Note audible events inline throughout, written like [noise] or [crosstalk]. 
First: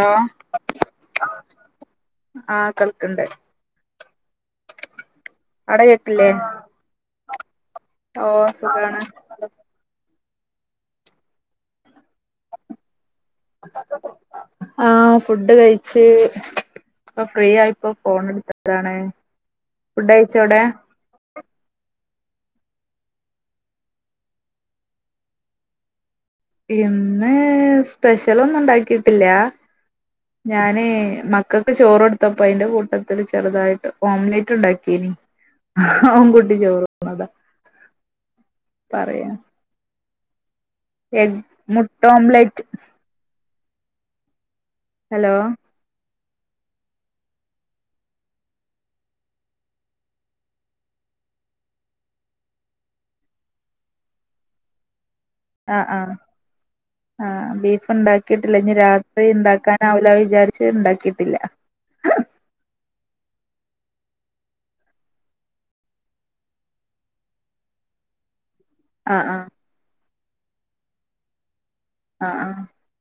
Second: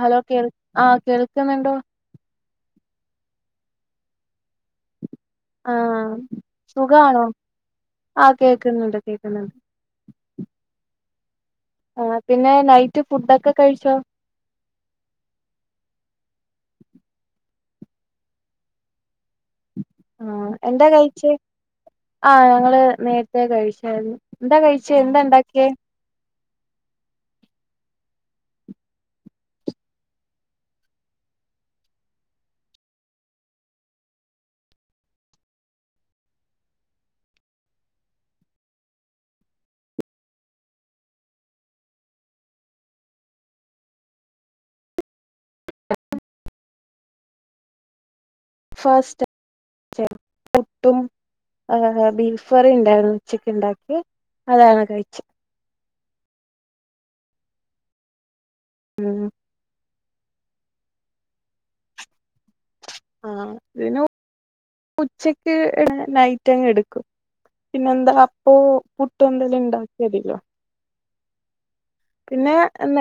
Hello കേൾ ആ കേൾക്കുന്നുണ്ടോ? ണ്ട് ആ കേക്കില്ലേ സുഖമാണോ? ആ ഓ കേക്കുന്നുണ്ട് സുഖാണ് കേക്കുന്നുണ്ട്. ആ പിന്നെ നൈറ്റ് ഫുഡൊക്കെ കഴിച്ചോ ആ ഫുഡ് കഴിച്ച് ഇപ്പോ ഫ്രീ ആയി ഇപ്പൊ ഫോൺ എടുത്തതാണ് ഫുഡ് ആ കഴിച്ചോ അവിടെ എന്താ കഴിച്ചേ ആ ഞങ്ങള് നേരത്തെ കഴിച്ചായിരുന്നു എന്താ കഴിച്ച എന്താ ഉണ്ടാക്കിയേ ഇന്ന് സ്പെഷ്യൽ ഒന്നും ഉണ്ടാക്കിട്ടില്ല ഞാന് മക്കൾക്ക് ചോറ് കൊടുത്തപ്പോ അയിന്റെ കൂട്ടത്തില് ചെറുതായിട്ട് ഓംലെറ്റ് ഉണ്ടാക്കിനി അതുംകൂട്ടി ചോറ്തിന്നതാ പറയാ എഗ് മുട്ടോംലെറ്റ് ഹലോ ഫാസ്റ്റ് പുട്ടും ബീഫ് കറി ഉണ്ടരുന്നു ഉച്ചക്ക് ഉണ്ടാക്കി അതാണ് കഴിച്ച ആ ആ ആ ബീഫ് ഉണ്ടാക്കി കിട്ടില്ല ഇനി ഉം രാത്രി ഉണ്ടാക്കാൻ രാവിലെ വിചാരിച്ച് ഉണ്ടാക്കിട്ടില്ല ആ പിന്ന ഉച്ചക്ക് നൈറ്റങ്ങ് എടുക്കും പിന്നെന്താ അപ്പോ പുട്ടൊ ആഹ് ആഹ് എന്തേലും ഉണ്ടാക്കിയാമതിയല്ലോ ആ ആ പിന്നെ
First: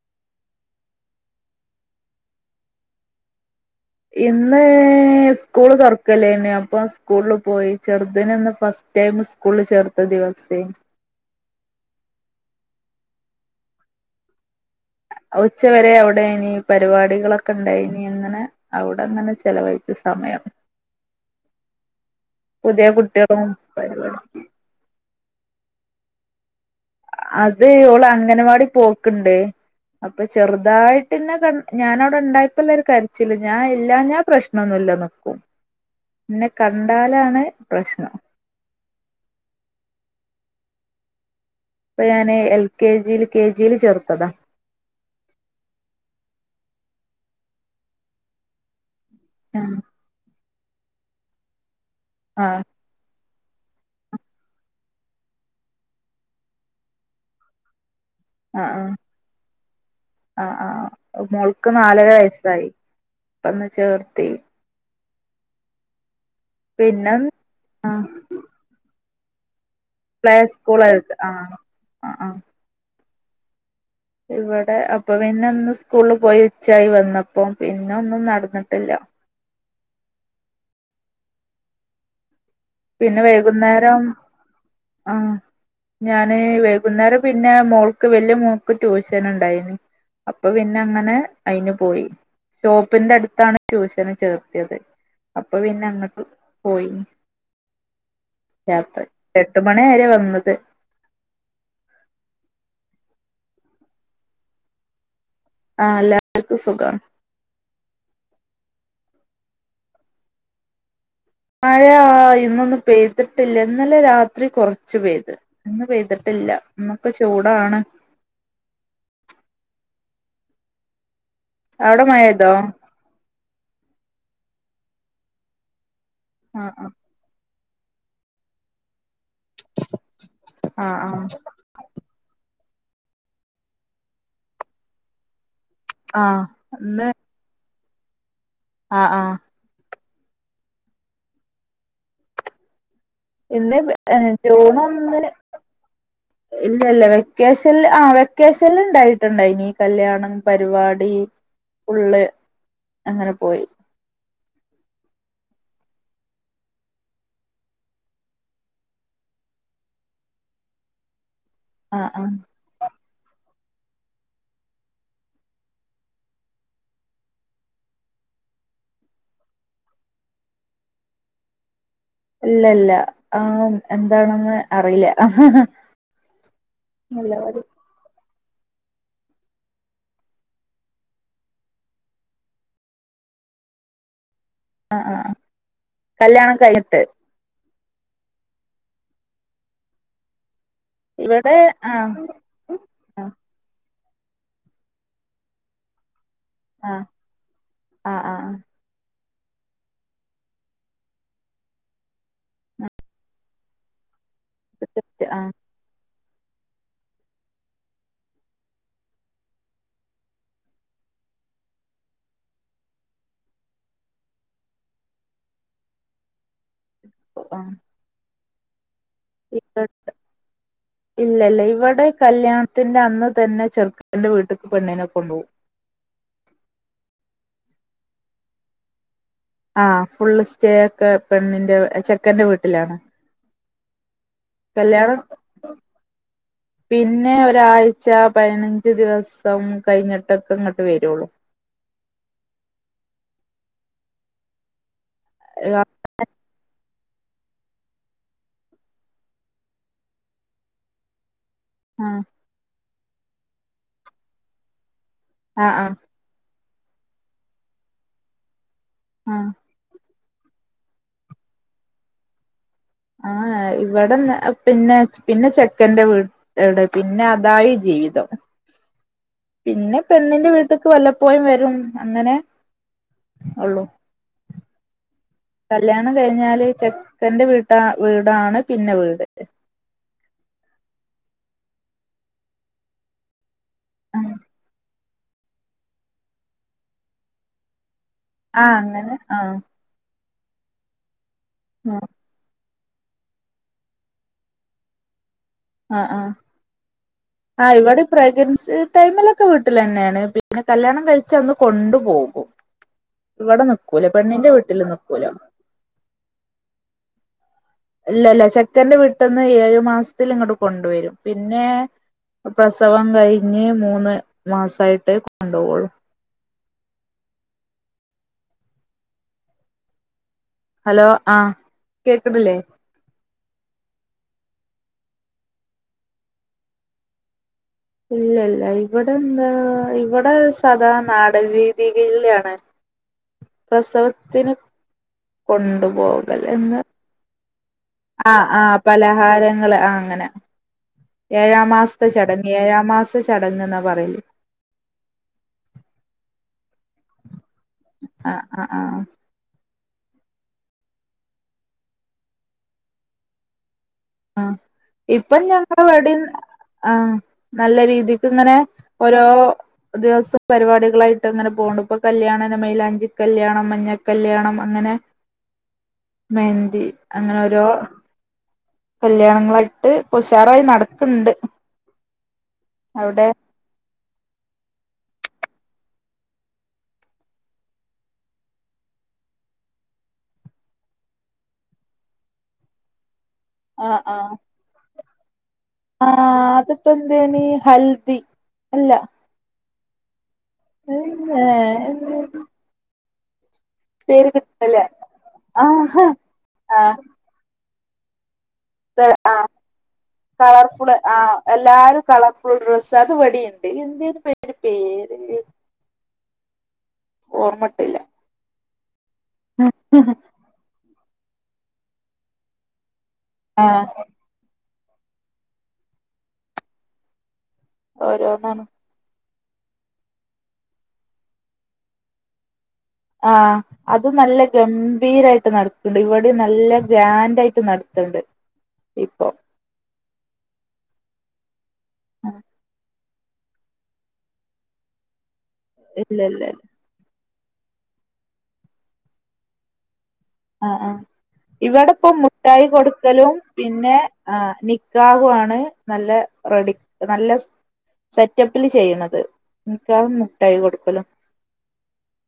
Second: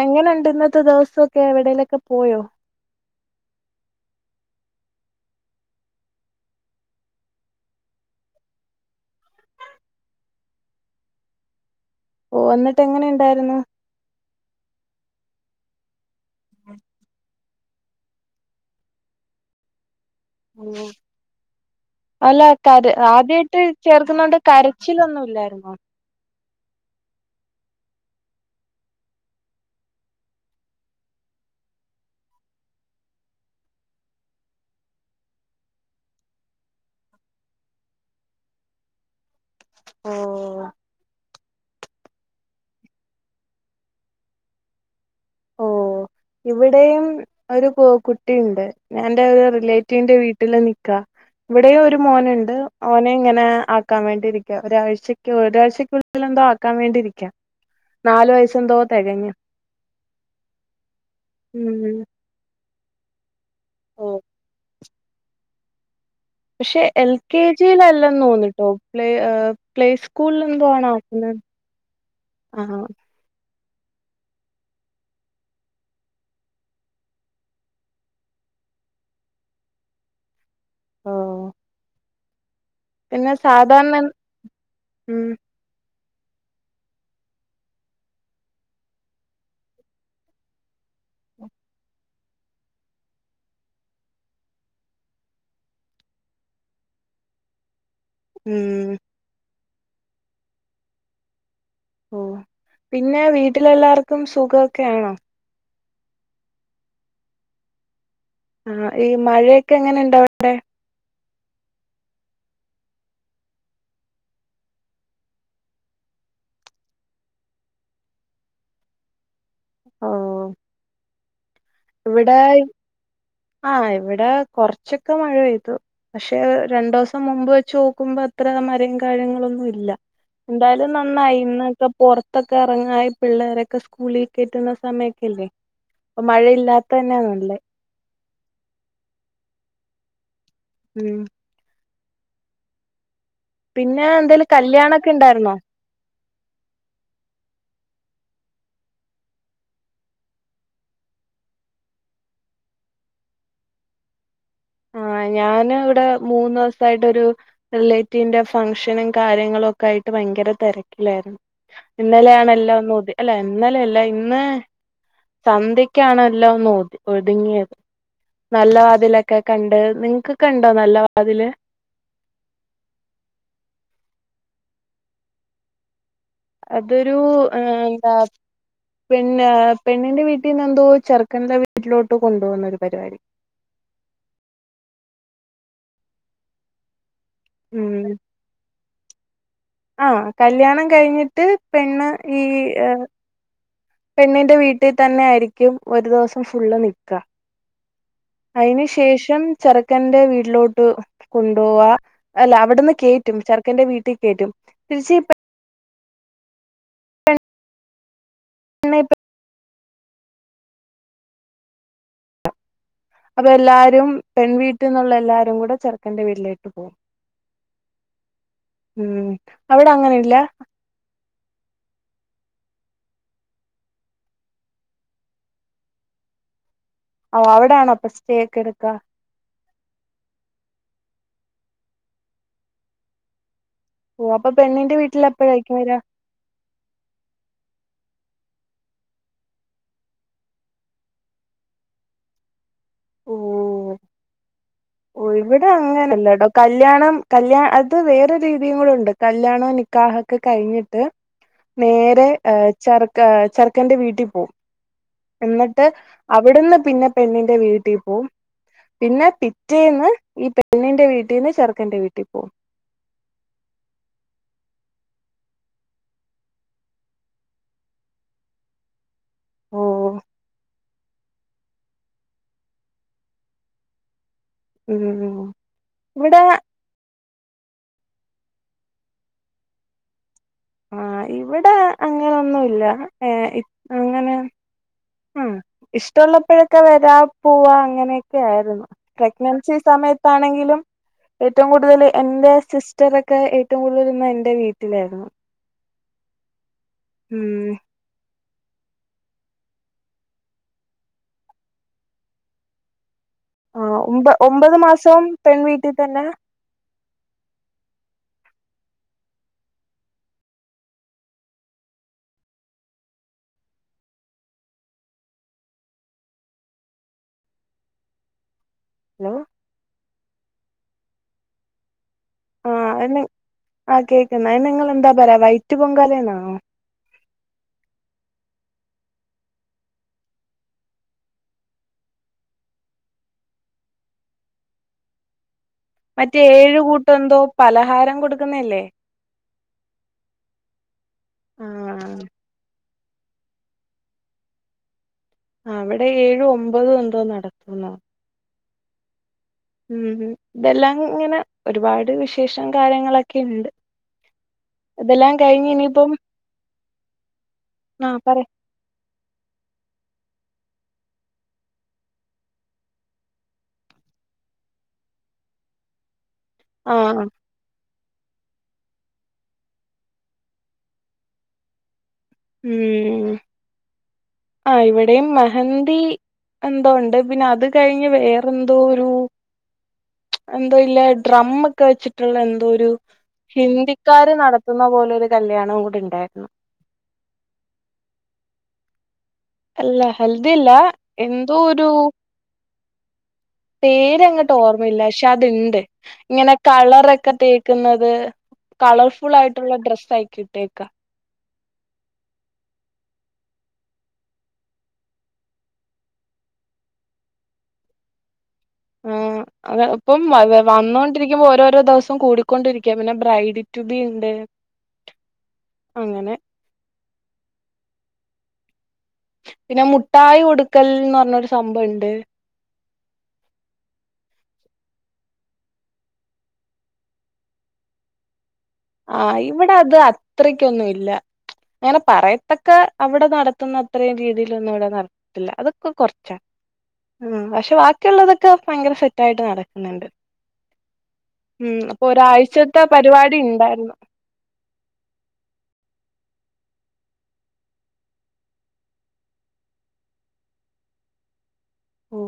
എങ്ങനുണ്ട് ഇന്നത്തെ ദിവസഒക്കെ എവിടേലൊക്കെ പോയോ ഇന്ന് സ്കൂള് തുറക്കല്ലേന്ന അപ്പൊ സ്കൂളില് പോയി ചെറുതിന് ഇന്ന് ഫസ്റ്റ് ടൈം സ്കൂളി ചേർത്ത ദിവസേരുന്നു. ഓ എന്നിട്ട് എങ്ങനെണ്ടായിരുന്നു? ഉച്ച വരെ അവിട് ന് പരിപാടികളൊക് ണ്ടായിന് അങ്ങനെ അവിടെ അങ്ങനെ ചെലവായി അല്ല പുതിയ കര കുട്ടികളും ആദ്യായിട്ട് പരിപാടി ചേർക്കുന്നോണ്ട് കരച്ചിലൊന്നുല്ലായി ന്നോ അത് ഓള് അംഗനവാടി പോക്ക്ണ്ട് അപ്പൊ ചെറുതായിട്ട് ന്നെ ക ഞാനവിടെ ഇണ്ടായപ്പോള്ളരു കരിച്ചില് ഞാൻ ഇല്ലാഞ്ഞാ പ്രശ്നൊന്നുല്ല നിക്കും എന്നെ കണ്ടാലാണ് പ്രശ്നം ഓ ഇപ്പ ഞാന് എൽ കെ ജിയില് കെ ജിയില് ചേർത്തതാ ഓ ഇവിടെയും ഒരു കു കുട്ടിയുണ്ട് ഞാൻ ന്റൊരു ആ റിലേറ്റീവിന്റെ വീ വീട്ടില് നിക്ക ഇവിടെയൊരു രു ആ മോന്ണ്ട് ഓനെ ഇങ്ങ നെ ആക്കാൻ വേണ്ടിയിരിക്ക ഒരാഴ്ചക്ക് ഒരാഴ്ചക്കുള്ളിലെന്തോ ആക്കാൻ വേണ്ടിയിരിക്ക നാലു വയസെന്തോ തെകഞ്ഞു ആ ആ ഓ മോൾക്ക് നാലര വയസ്സാ കൈ പ്പന്ന് ചേർത്തി പക്ഷെ എൽ പിന്നെ കെ ആഹ് ജിയിലല്ലന്നോന്ന് ട്ടോ ളേ ഏ പ്ലേ സ്കൂള്ലെന്തോ ആണ് സ്കൂളായിട്ട് ആക്കുന്നെ ആഹ് ആഹ് ആഹ് ആ ആ ഇവിടെ അപ്പപിന്നെ ഇന്ന് സ്കൂള് പോയി ഉച്ചായി വന്നപ്പം പിന്നെ ഒന്നും നടന്നിട്ടില്ല ഓ പിന്നെ വൈകുന്നേരം ആ ഉം ഞാന് വൈകുന്നേരം പിന്നെ മോൾക്ക് വല്ല്യ മോൾക്ക് ട്യൂഷന് ഇണ്ടായിനി അപ്പം പിന്നെ അങ്ങനെ അയിന് പോയി ഷോപ്പിന്റട്ത്താണ് ട്യൂഷന് ചേർത്തിയത് അപ്പൊ പിന്നെ അങ്ങട്ട് പോയി ഉം രാത്രി എ ട്ട് മണിയേയെരാണ് വന്നത് ഓ പിന്നെ വീട്ടിലെല്ലാർക്കും സുഖോക്കെയാണോ? ആ എല്ലാർക്കും സുഖാണ്. ആ ഈ മഴയൊക്കെ എങ്ങനെണ്ട് അവ്ടെ? മഴയ ഇന്നൊന്നും പെയ്തിട്ടില്ല ഇന്നലെ രാത്രി കൊറച്ച് പെയ്ത് ഇന്ന് പെയ്തിട്ടില്ല ഇന്നൊക്കെ ചൂടാണ്. ഓ അവിടെ ഇവിടെ മഴേതോ ആ ഇവിടെ കൊറച്ചൊക്കെ മഴെയ്തു പക്ഷെ ആഹ് രണ്ടോസം മുമ്പ് ചോക്കുമ്പോ എത്രാ മരങ്കഴങ്ങ് ളൊന്നുല്ല ന്തായാലും ആഹ് ആഹ് നന്നായി ഇന്നൊക്കെ പൊറതൊ കറങ്ങായി പിള്ളേരൊക്കെ സ്കൂളിലെക്കേറ്റുന്ന സമയൊക്കല്ലേ ആഹ് പ്പം ആഹ് മഴയില് അതന്നെ നല്ലെ ആ ആ ഉം ഇന്ന് പിന്നെ എന്തേലും ജൂൺ കല്യാണൊക്കെ ഒന്നിന് ഇണ്ടാർന്നോ? ഇല്ലല്ല വെക്കേഷൻല് ആ വെക്കേഷനില് ഇണ്ടായിട്ടുണ്ടായിന് കല്യാണം പരിപാടി ഫുള്ള് അങ്ങനെ പോയി ആ ഞാനിവിടെ മൂന്നീസായിട്ടൊരു റിലേറ്റീവിന്റെ ഫംഗ്ഷനും കാര്യങ്ങളും ഒക്കെ ആയിട്ട് ഭയങ്കര തെരക്കിലായിരുന്നു. ആഹ് ആഹ് ഇന്നലെയാണ് എല്ലാം ഒന്ന് ഒതി അല്ലെ ഇന്നലെയല്ല ഇന്ന് സന്ധ്യക്കാണ് എല്ലാം ഒന്ന് ഒത് ഒതുങ്ങിയത് നല്ല വാതിലക് ക്കെ കണ്ട് നിങ്ങക്കൊക്കെയ്ണ്ടോ നല്ല വാതില് ഇല്ല ഇല്ല ആ എന്താണെന്ന് അറിയില്ല അതൊരു ഉം എന്താ പിന്നെ പെണ്ണിന്റെ വീട്ടിന്ന് എന്തോ ചെറുക്കന്റെ വീട്ടിലോട്ട് കൊണ്ട് പോകുന്നൊരു പരിപാടി ആ ആ കല്യാണം കഴിഞ്ഞിട്ട് ഉം ആ കല്യാണം ക കഴിഞ്ഞിട്ട് ഇവിടെ പെണ്ണ് ആഹ് ഈ ഏഹ് ആഹ് പെണ്ണിന്റെ വീട്ടി തന്നെ ആയിരിക്കും ഒരു ദിവസം ഫുള്ള് ആഹ് നിക്ക ആഹ് ആഹ് അതിന് ശേഷ് [unintelligible] ചെറുക്കന്റെ വീട്ടിലോട്ട് കൊണ്ടോവാ അല്ല അവിടുന്ന് കേറ്റും ചെറുക്കന്റെ വീട്ടി കേ കേറ്റും തിരിച്ച് പെ ആഹ് പെണ്ണെ അപ്പൊ എല്ലാരും പെൺ വീട്ടിന്നുള്ള എല്ലാരും കൂടെ ചെറുക്കന്റെ വീട്ടിലേക്ക് പോകും ആ ഉം ഇല്ല അവിടെ അങ്ങനെയില്ല ഇല്ല ഇവിടെ കല്യാണത്തിന്റെ അന്ന് തന്നെ ചെർക്കന്റെ വീട്ട്ക്ക് പെണ്ണിനെ കൊണ്ടോവും ഓ അവിടെ ആണോ അപ്പൊ സ്റ്റേ ഒക്കെ എടുക്കാ ആ ഫുള്ള് സ്റ്റേ ഒക്കെ പെണ്ണിന്റെ ചെക്കന്റെ വീട്ടിലാണ് ഓ അപ്പൊ പെണ്ണിന്റെ കല്യാണം വീട്ടിൽ എപ്പോഴായിരിക്കും വരാ പിന്നെ ഒരാഴ് ച്ചാ പതിനഞ്ച് ദിവസം കഴിഞ്ഞിട്ടൊക്കെ ഇങ്ങട്ട് വരൊള്ളു ഓഹ് ഓ ഇവിടെ ആഹ് അങ്ങനല്ല ട്ടൊ കല്ല്യാണം കല്യാ അത് വേറെ രീതിയും കൂടെണ്ട് കല്യാണം നിക്കാഹൊക്കെ കഴിഞ്ഞിട്ട് നേരെ ആഹ് ചെറക്ക് ചെർക്കന്റെ വീട്ടിൽ പോവും ആഹ് എന്നിട്ട് ആഹ് അവിടുന്ന് പിന്നെ പെണ്ണിന്റെ വീട്ടീപോവും പിന്നെ പി ആഹ് റ്റെന്ന് ഈ പെണ്ണിന്റെ വീട്ടിന്ന് ചെറുക്കന്റെ വീട്ടി പോകും ആ ഇവിടെ പിന്നെ പിന്നെ ചെക്കന്റെ വീട് പിന്നെ അതായി ജീവിതം ഓ പിന്നെ പെണ്ണിന്റെ വീട്ട്ക്ക് വല്ലപ്പോഴും വരും [unintelligible] അങ്ങനെ ഒള്ളു ഉം കല്യാണം ഇവിടെ കഴിഞ്ഞാല് ചെ ക്കന്റെ വീട്ടാ വീടാണ് പിന്നെ വീട് ആഹ് ഇവിടെ അങ്ങനെന്നുല്ല ഏ ഇ ങ്ങനെ ആഹ് ഉം ഇഷ്ടഉള്ളപ്പഴൊക്കെ വരാ പോവാ അങ്ങനെ ക്കെ ആരുന്നു അങ്ങനെ ആഹ് പ്രഗ്നൻസി സമയത് ണ്ട്സാണെങ്കിലും ഏറ്റവും കൂടുതല് എന്റെ സിസ് റ്റതൊകെ ഏറ്റവും കൂടുതൽ നിന്ന എന്റെ വീട്ടിലായിരുന്നു. ആഹ ആഹ ഉം ആഹ ഇവിടെ പ്രഗന്സ് ടൈമിലൊക്കെ വീട്ടിലന്നെയാണ് പിന്നെ കല്യാണം കഴിച്ച അന്ന് കൊണ്ടു പോകും. ഇവിടെ ആഹ നിക്കൂല ഒമ്പ പെണ്ണിന്റെ ഒമ്പത് വീട്ടില് നിക്കൂല മാസം പെൺ വീട്ടി തന്നെ ഇല്ലല്ല ചെക്കന്റെ വീട്ടന്ന് ഏഴു മാസത്തില് ഇങ്ങട് കൊണ്ടുവരും പിന്നെ പ്രസവം കഴിഞ്ഞ് മൂന്ന് മാസായിട്ട് കൊണ്ടുപോവുള്ളു ലോ ഹലോ ആഹ ആഹ എന്നെ ആ കേക്കുന്ന ന്നെ നിങ്ങൾ എൻ ന്താ പറയാ വൈറ്റ് പൊങ്കാലന്നാനോ ഇല്ലല്ല ഇവിടെ എന്താ ഇവിടെ സാദാ നാടൻ രീതിയിൽ ആണ് പ്രസവത്തിന് മറ്റേ കൊണ്ടുപോകൽ ഏഴു എന്ന് കൂട്ടം എന്തോ പലഹാരം ആ ആഹ കൊടുക്കുന്നല്ലേ പലഹാരങ്ങൾ ആ അങ്ങനെ ആ ഏഴാം മാസത്തെ ചടങ്ങി ഏഴാം മാസ ത് ചടങ്ങ്ന്നാ പറയലേ ആ അവിടെ ഏഴു ഒമ്പത് എന്തോ നടത്തുന്നോ അ ആഹ് ഉം ഇതെല്ലാം ഇങ്ങനെ ഒരുപാട് വിശേഷം കാര്യങ്ങളൊക്കെണ്ട് ആ ഇപ്പം ഞങ്ങളെവിടിം ആഹ് നല്ല ആ രീതിക്ക് പറ ഇങ്ങനെ ഓരോ ദിവസം പരിപാടികളായിട്ട് അങ്ങനെ പോണ് ഇപ്പൊ കല്ല്യാണം മൈലാഞ്ചിക്കല്ല്യാണം മഞ്ഞക്കല്ല്യാണം അങ്ങനെ മെഹന്തി ആ അങ്ങനെ ഓരോ കല്ല്യാണങ്ങളായിട്ട് ഉഷാറായി നടക്ക്ണ്ട് ഉം അവിടെ ആ ഇവിടെയും മെഹന്തി എന്തോ ഉണ്ട് പിന്നെ അത് കഴിഞ്ഞ് വേറെന്തോ ഒരു എന്തോ ഇല്ല ഡ്രം ഒക്കെ വെച്ചിട്ടുള്ള എന്തോ ഒരു ഹിന്ദിക്കാര് നടത്തുന്ന പോലൊരു ആഹ് അതിപ്പ എന്തേന്ന് ഹൽദി അല്ല അല്ലാ ഹെൽദി ഇല്ല എന്തോ ഒരു ഏ പേര് അങ്ങോട്ട് ഓർമ്മയില്ല പക്ഷെ അത്ണ്ട് ആഹ് ഇങ്ങനെ ആഹ് കളറൊക്കെ നിക്കുന്നത് കളർഫുൾ ആഹ് ആയിട്ടുള്ള ഡ്രസ്സ് അയിക്കിട്ടേക്ക കളർഫുള് ആഹ് എല്ലാരും കളർഫുൾ ഡ്രെസ്സ് അതിവിടെയുണ്ട് എന്തേയ്ര്ന്ന് അതിന്റെ പേര് ഓർമ്മട്ടിണില്ല ആ അത് ഇപ്പം വന്നോ ഇരിക്കുമ്പോ ഓരോരോ ദിവസം കൂടിക്കൊണ്ടിരിക്കും പിന്നെ ആഹ് ബ്രൈഡിറ്റുബി ഉണ്ട് അങ്ങനെ ഓരോന്നാണ് പിന്നെ മുട്ടായി കൊടുക്കൽന്ന് പറഞ്ഞൊരു സംഭവുണ്ട് ആ അത് നല്ല ഗംഭീരായിട്ട് നടക്കണ്ട് ഇവിടെ നല്ല ഗ്രാൻഡ് ആയിട്ട് നടത്തണ്ട് ആ ഇവിടെ അത് അത്രക്കൊന്നും ഇല്ല ങ്ങനെ പറയത്തക്ക അവിടെ നടത്തുന്ന അത്രയും രീതിയിലൊന്നും ഇവിടെ നട അതൊക്കെ ഇല്ല കൊറച്ചാ ഇല്ല ഇല്ല ഉം പക്ഷെ ബാക്കിയുള്ളതൊക്കെ ഭയങ്കര സെറ്റായിട്ട് നടക്കുന്നുണ്ട് ആ ആ ഉം ഇവിടെ അപ്പൊ ഇപ്പൊ മുട്ടായി ഒരാഴ്ചത്തെ കൊടുക്കലും പരിപാടി പി ഉണ്ടായിരുന്നു പിന്നെ ആ നിക്കാഹു ആണ് നല്ല റെഡി നല്ല സെറ്റപ്പിൽ ചെയ്യണത് നിക്കാഹും മുട്ടായി കൊടുക്കലും ഓ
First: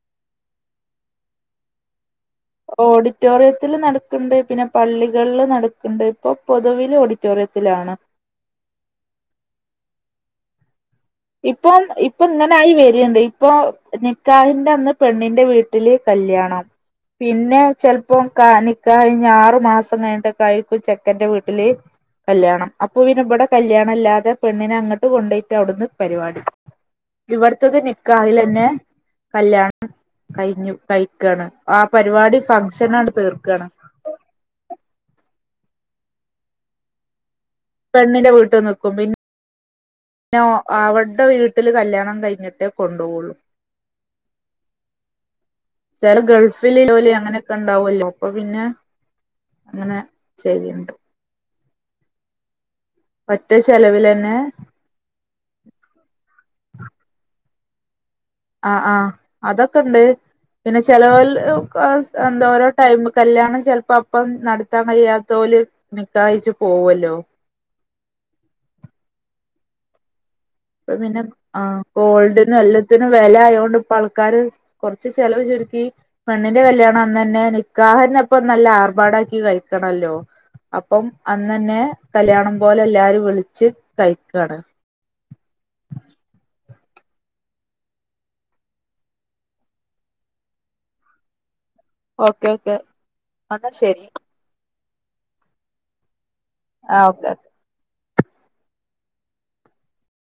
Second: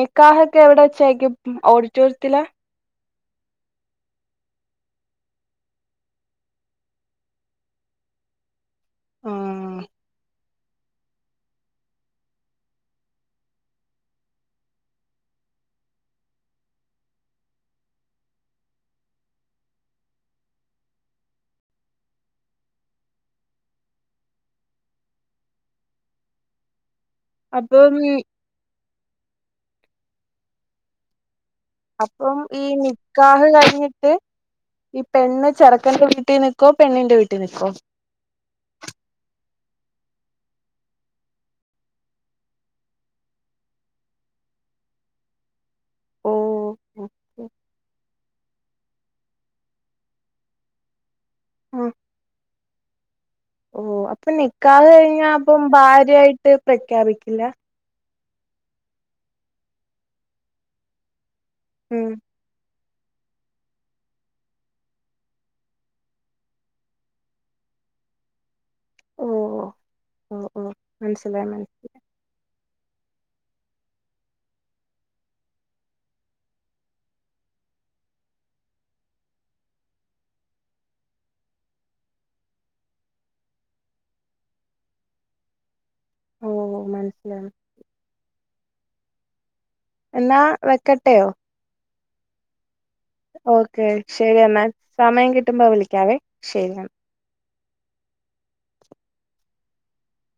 നിക്കാഹൊക്കെ എവിടെ വച്ചായിരിക്കും ഓഡിറ്റോറിയത്തിലാ ഓഡിറ്റോറിയത്തില് നടക്കണ്ട് പിന്നെ പള്ളികളില് നടക്കണ്ട് ഇപ്പൊ പൊതുവില് ഓഡിറ്റോറിയത്തിലാണ് ആഹ ഇപ്പം ഇപ്പൊ ഇങ്ങനായി വരിയിണ്ട് ഇപ്പൊ നിക്കാഹിന്റെ അന്ന് പെണ്ണിന്റെ വീട്ടില് കല്യാണം പിന്നെ ചിലപ്പോം കാ നിക്കാഹ് കഴിഞ്ഞ് ആറു മാസം കഴിഞ്ഞിട്ടക്കായിരിക്കും ചെക്കന്റെ വീട്ടില് കല്യാണം അപ്പൊ ഇനി ഇവിടെ കല്യാണ ഇല്ലാതെ പെണ്ണിനെ അങ്ങോട്ട് കൊണ്ടോയിട്ട് അവിടുന്ന് പരിപാടി ഇവിടത്തത് അപ്പം നിക്കാഹിലന്നെ കല്യാണം കഴഞ്ഞു കഴിക്കയാണ് അപ്പം ഈ നിക്കാഹ് കഴിഞ്ഞിട്ട് ഈ പെണ്ണ് ചെറക്ക ചെറുക്കന്റെ വീട്ടിൽ നിൽക്കോ പെണ്ണിന്റെ വീട്ടി പെണ്ണിന്റെ വീട്ടിൽ നിക്കും പിന്നെ പിന്നെ അവരുടെ വീട്ടില് കല്യാണം കഴിഞ്ഞിട്ടേ കൊണ്ടുപോളൂ ചെല ഓ ഗൾഫിൽജോലി അങ്ങനെയൊക്കെ ആ ഉണ്ടാവല്ലോ അപ്പൊ പിന്നെ അങ്ങനെ ചെയ്യിണ്ട് ആഹ ഓ അപ്പൊ ചെലവിലന്നെ നിക്കാഹ് കഴിഞ്ഞ അപ്പം ഭാര്യയായിട്ട് പ്രഖ്യാപിക്കില്ല ആ ആ അതൊക്കെണ്ട് പിന്നെ ചെലവെ ഉം [unintelligible] ടൈമ് കല്യാണം ചിലപ്പോ അപ്പം നടത്താൻ കഴിയാത്തോല് നിക്കാഹ് കയ്ച്ച് പോവോല്ലോ ഓഓ ഓ ഓ ഇപ്പം പിന്നെ മനസ്സിലായി ആ മനസ്സിലായി ഗോൾഡിന് നല്ല ത്തിന് വില ആയൊണ്ട് ഇപ്പ ആൾക്കാാര് കുറച്ച് ചെലവ് ചുരുക്കി പെണ്ണിന്റെ കല്യാണം അന്ന് തന്നെ നിക്കാഹന്നെപ്പം നല്ല ആർഭാടാക്കി കഴിക്കണല്ലോ അപ്പം അന്ന് തന്നെ കല്യാണം പോലെ എല്ലാരും വിളിച്ച് കഴിക്കാണ് ഓഓ മനസ്സില എന്നാ വെക്കട്ടെയോ ഓക്കെ ഓക്കെ എന്നാ ഓക്കെ ശരി ശരിയെന്ന സമയം കിട്ടുമ്പോ വിളിക്കാവേ ശരി എന്നാ ആ ഓക്കെ ഓക്കെ